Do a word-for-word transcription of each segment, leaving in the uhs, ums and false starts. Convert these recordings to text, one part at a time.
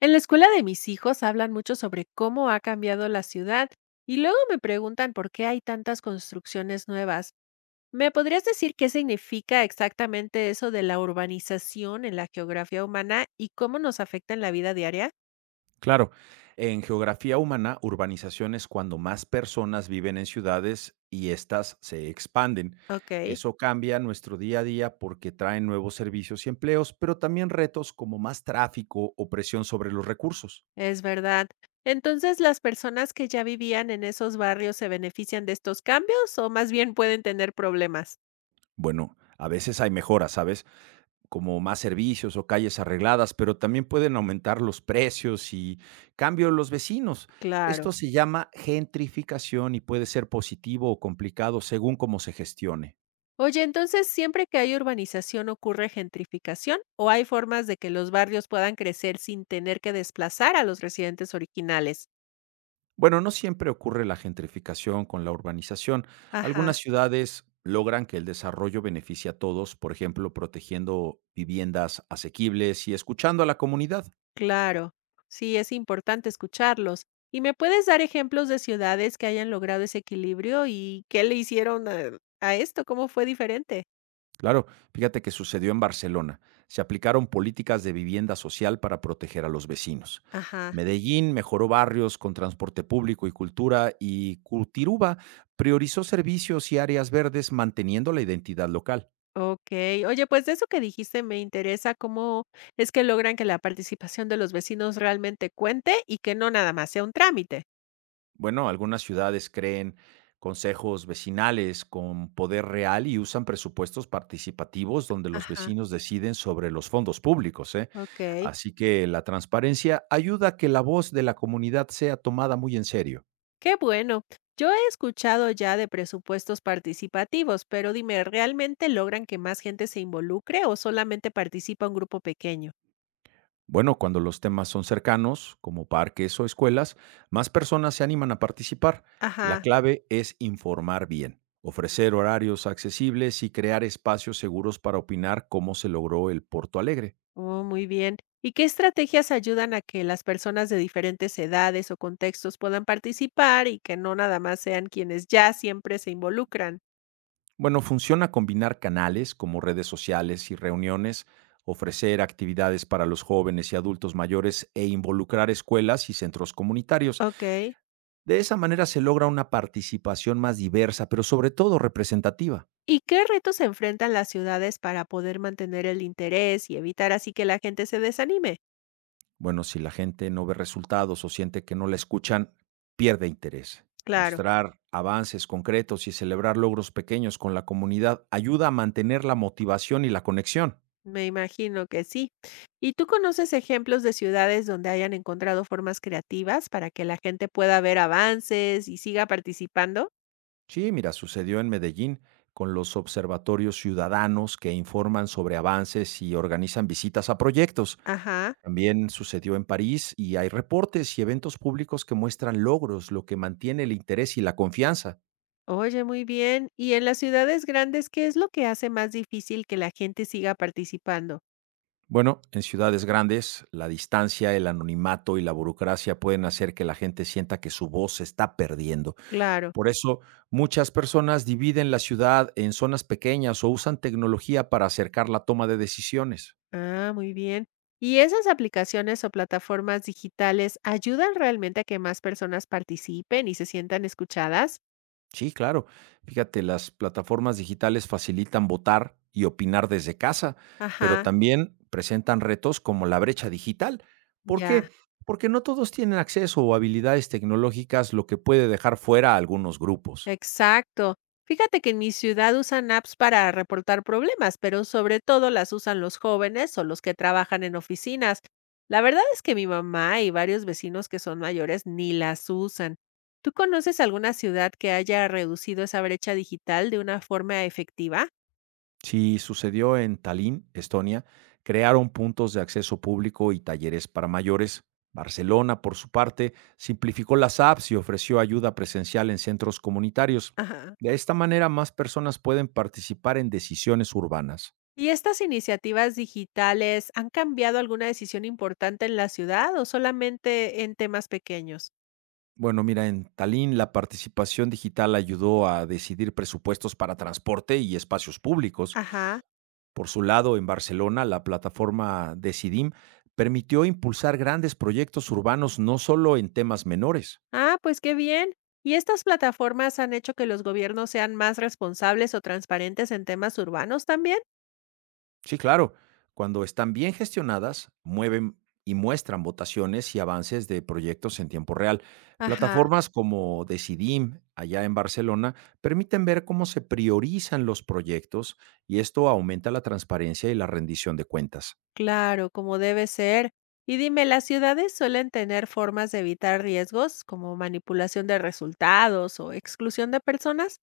En la escuela de mis hijos hablan mucho sobre cómo ha cambiado la ciudad y luego me preguntan por qué hay tantas construcciones nuevas. ¿Me podrías decir qué significa exactamente eso de la urbanización en la geografía humana y cómo nos afecta en la vida diaria? Claro, en geografía humana, urbanización es cuando más personas viven en ciudades y éstas se expanden. Ok, Eso cambia nuestro día a día porque traen nuevos servicios y empleos, pero también retos como más tráfico o presión sobre los recursos. es verdad. Entonces, ¿las personas que ya vivían en esos barrios se benefician de estos cambios o más bien pueden tener problemas? Bueno, a veces hay mejoras, ¿sabes? Como más servicios o calles arregladas, pero también pueden aumentar los precios y cambio en los vecinos. Claro. Esto se llama gentrificación y puede ser positivo o complicado según cómo se gestione. Oye, entonces, ¿siempre que hay urbanización ocurre gentrificación o hay formas de que los barrios puedan crecer sin tener que desplazar a los residentes originales? Bueno, no siempre ocurre la gentrificación con la urbanización. Ajá, Algunas ciudades logran que el desarrollo beneficie a todos, por ejemplo, protegiendo viviendas asequibles y escuchando a la comunidad. claro. Sí, es importante escucharlos. ¿Y me puedes dar ejemplos de ciudades que hayan logrado ese equilibrio y qué le hicieron a, a esto? ¿Cómo fue diferente? Claro, fíjate que sucedió en Barcelona. Se aplicaron políticas de vivienda social para proteger a los vecinos. Ajá. Medellín mejoró barrios con transporte público y cultura y Curtiruba priorizó servicios y áreas verdes manteniendo la identidad local. Ok, oye, pues de eso que dijiste me interesa cómo es que logran que la participación de los vecinos realmente cuente y que no nada más sea un trámite. Bueno, algunas ciudades creen consejos vecinales con poder real y usan presupuestos participativos donde los Ajá, vecinos deciden sobre los fondos públicos, ¿eh? ok. Así que la transparencia ayuda a que la voz de la comunidad sea tomada muy en serio. Qué bueno. Yo he escuchado ya de presupuestos participativos, pero dime, ¿realmente logran que más gente se involucre o solamente participa un grupo pequeño? Bueno, cuando los temas son cercanos, como parques o escuelas, más personas se animan a participar. La Ajá, clave es informar bien, ofrecer horarios accesibles y crear espacios seguros para opinar cómo se logró el Porto Alegre. oh, muy bien. ¿Y qué estrategias ayudan a que las personas de diferentes edades o contextos puedan participar y que no nada más sean quienes ya siempre se involucran? Bueno, funciona combinar canales como redes sociales y reuniones, ofrecer actividades para los jóvenes y adultos mayores e involucrar escuelas y centros comunitarios. Ok. De esa manera se logra una participación más diversa, pero sobre todo representativa. ¿Y qué retos se enfrentan las ciudades para poder mantener el interés y evitar así que la gente se desanime? Bueno, si la gente no ve resultados o siente que no la escuchan, pierde interés. Claro. Mostrar avances concretos y celebrar logros pequeños con la comunidad ayuda a mantener la motivación y la conexión. Me imagino que sí. ¿Y tú conoces ejemplos de ciudades donde hayan encontrado formas creativas para que la gente pueda ver avances y siga participando? Sí, mira, sucedió en Medellín con los observatorios ciudadanos que informan sobre avances y organizan visitas a proyectos. Ajá. También sucedió en París y hay reportes y eventos públicos que muestran logros, lo que mantiene el interés y la confianza. Oye, muy bien. ¿Y en las ciudades grandes qué es lo que hace más difícil que la gente siga participando? Bueno, en ciudades grandes, la distancia, el anonimato y la burocracia pueden hacer que la gente sienta que su voz se está perdiendo. Claro. Por eso, muchas personas dividen la ciudad en zonas pequeñas o usan tecnología para acercar la toma de decisiones. Ah, muy bien. ¿Y esas aplicaciones o plataformas digitales ayudan realmente a que más personas participen y se sientan escuchadas? Sí, claro. Fíjate, las plataformas digitales facilitan votar y opinar desde casa, pero Ajá. también presentan retos como la brecha digital. ¿Por Ya. qué? Porque no todos tienen acceso o habilidades tecnológicas, lo que puede dejar fuera a algunos grupos. Exacto. Fíjate que en mi ciudad usan apps para reportar problemas, pero sobre todo las usan los jóvenes o los que trabajan en oficinas. La verdad es que mi mamá y varios vecinos que son mayores ni las usan. ¿Tú conoces alguna ciudad que haya reducido esa brecha digital de una forma efectiva? Si sucedió en Tallinn, Estonia, crearon puntos de acceso público y talleres para mayores. Barcelona, por su parte, simplificó las apps y ofreció ayuda presencial en centros comunitarios. Ajá. De esta manera, más personas pueden participar en decisiones urbanas. ¿Y estas iniciativas digitales han cambiado alguna decisión importante en la ciudad o solamente en temas pequeños? Bueno, mira, en Tallinn la participación digital ayudó a decidir presupuestos para transporte y espacios públicos. Ajá. Por su lado, en Barcelona, la plataforma Decidim permitió impulsar grandes proyectos urbanos no solo en temas menores. Ah, pues qué bien. ¿Y estas plataformas han hecho que los gobiernos sean más responsables o transparentes en temas urbanos también? Sí, claro, cuando están bien gestionadas, mueven y muestran votaciones y avances de proyectos en tiempo real. Ajá. Plataformas como Decidim, allá en Barcelona, permiten ver cómo se priorizan los proyectos y esto aumenta la transparencia y la rendición de cuentas. Claro, como debe ser. Y dime, ¿las ciudades suelen tener formas de evitar riesgos como manipulación de resultados o exclusión de personas?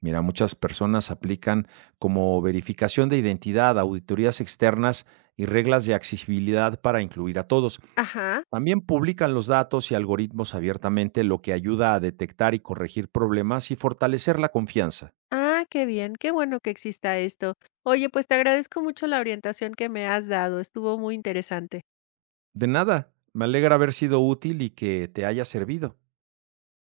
Mira, muchas personas aplican como verificación de identidad, auditorías externas y reglas de accesibilidad para incluir a todos. Ajá. También publican los datos y algoritmos abiertamente, lo que ayuda a detectar y corregir problemas y fortalecer la confianza. Ah, qué bien, qué bueno que exista esto. Oye, pues te agradezco mucho la orientación que me has dado, estuvo muy interesante. De nada, me alegra haber sido útil y que te haya servido.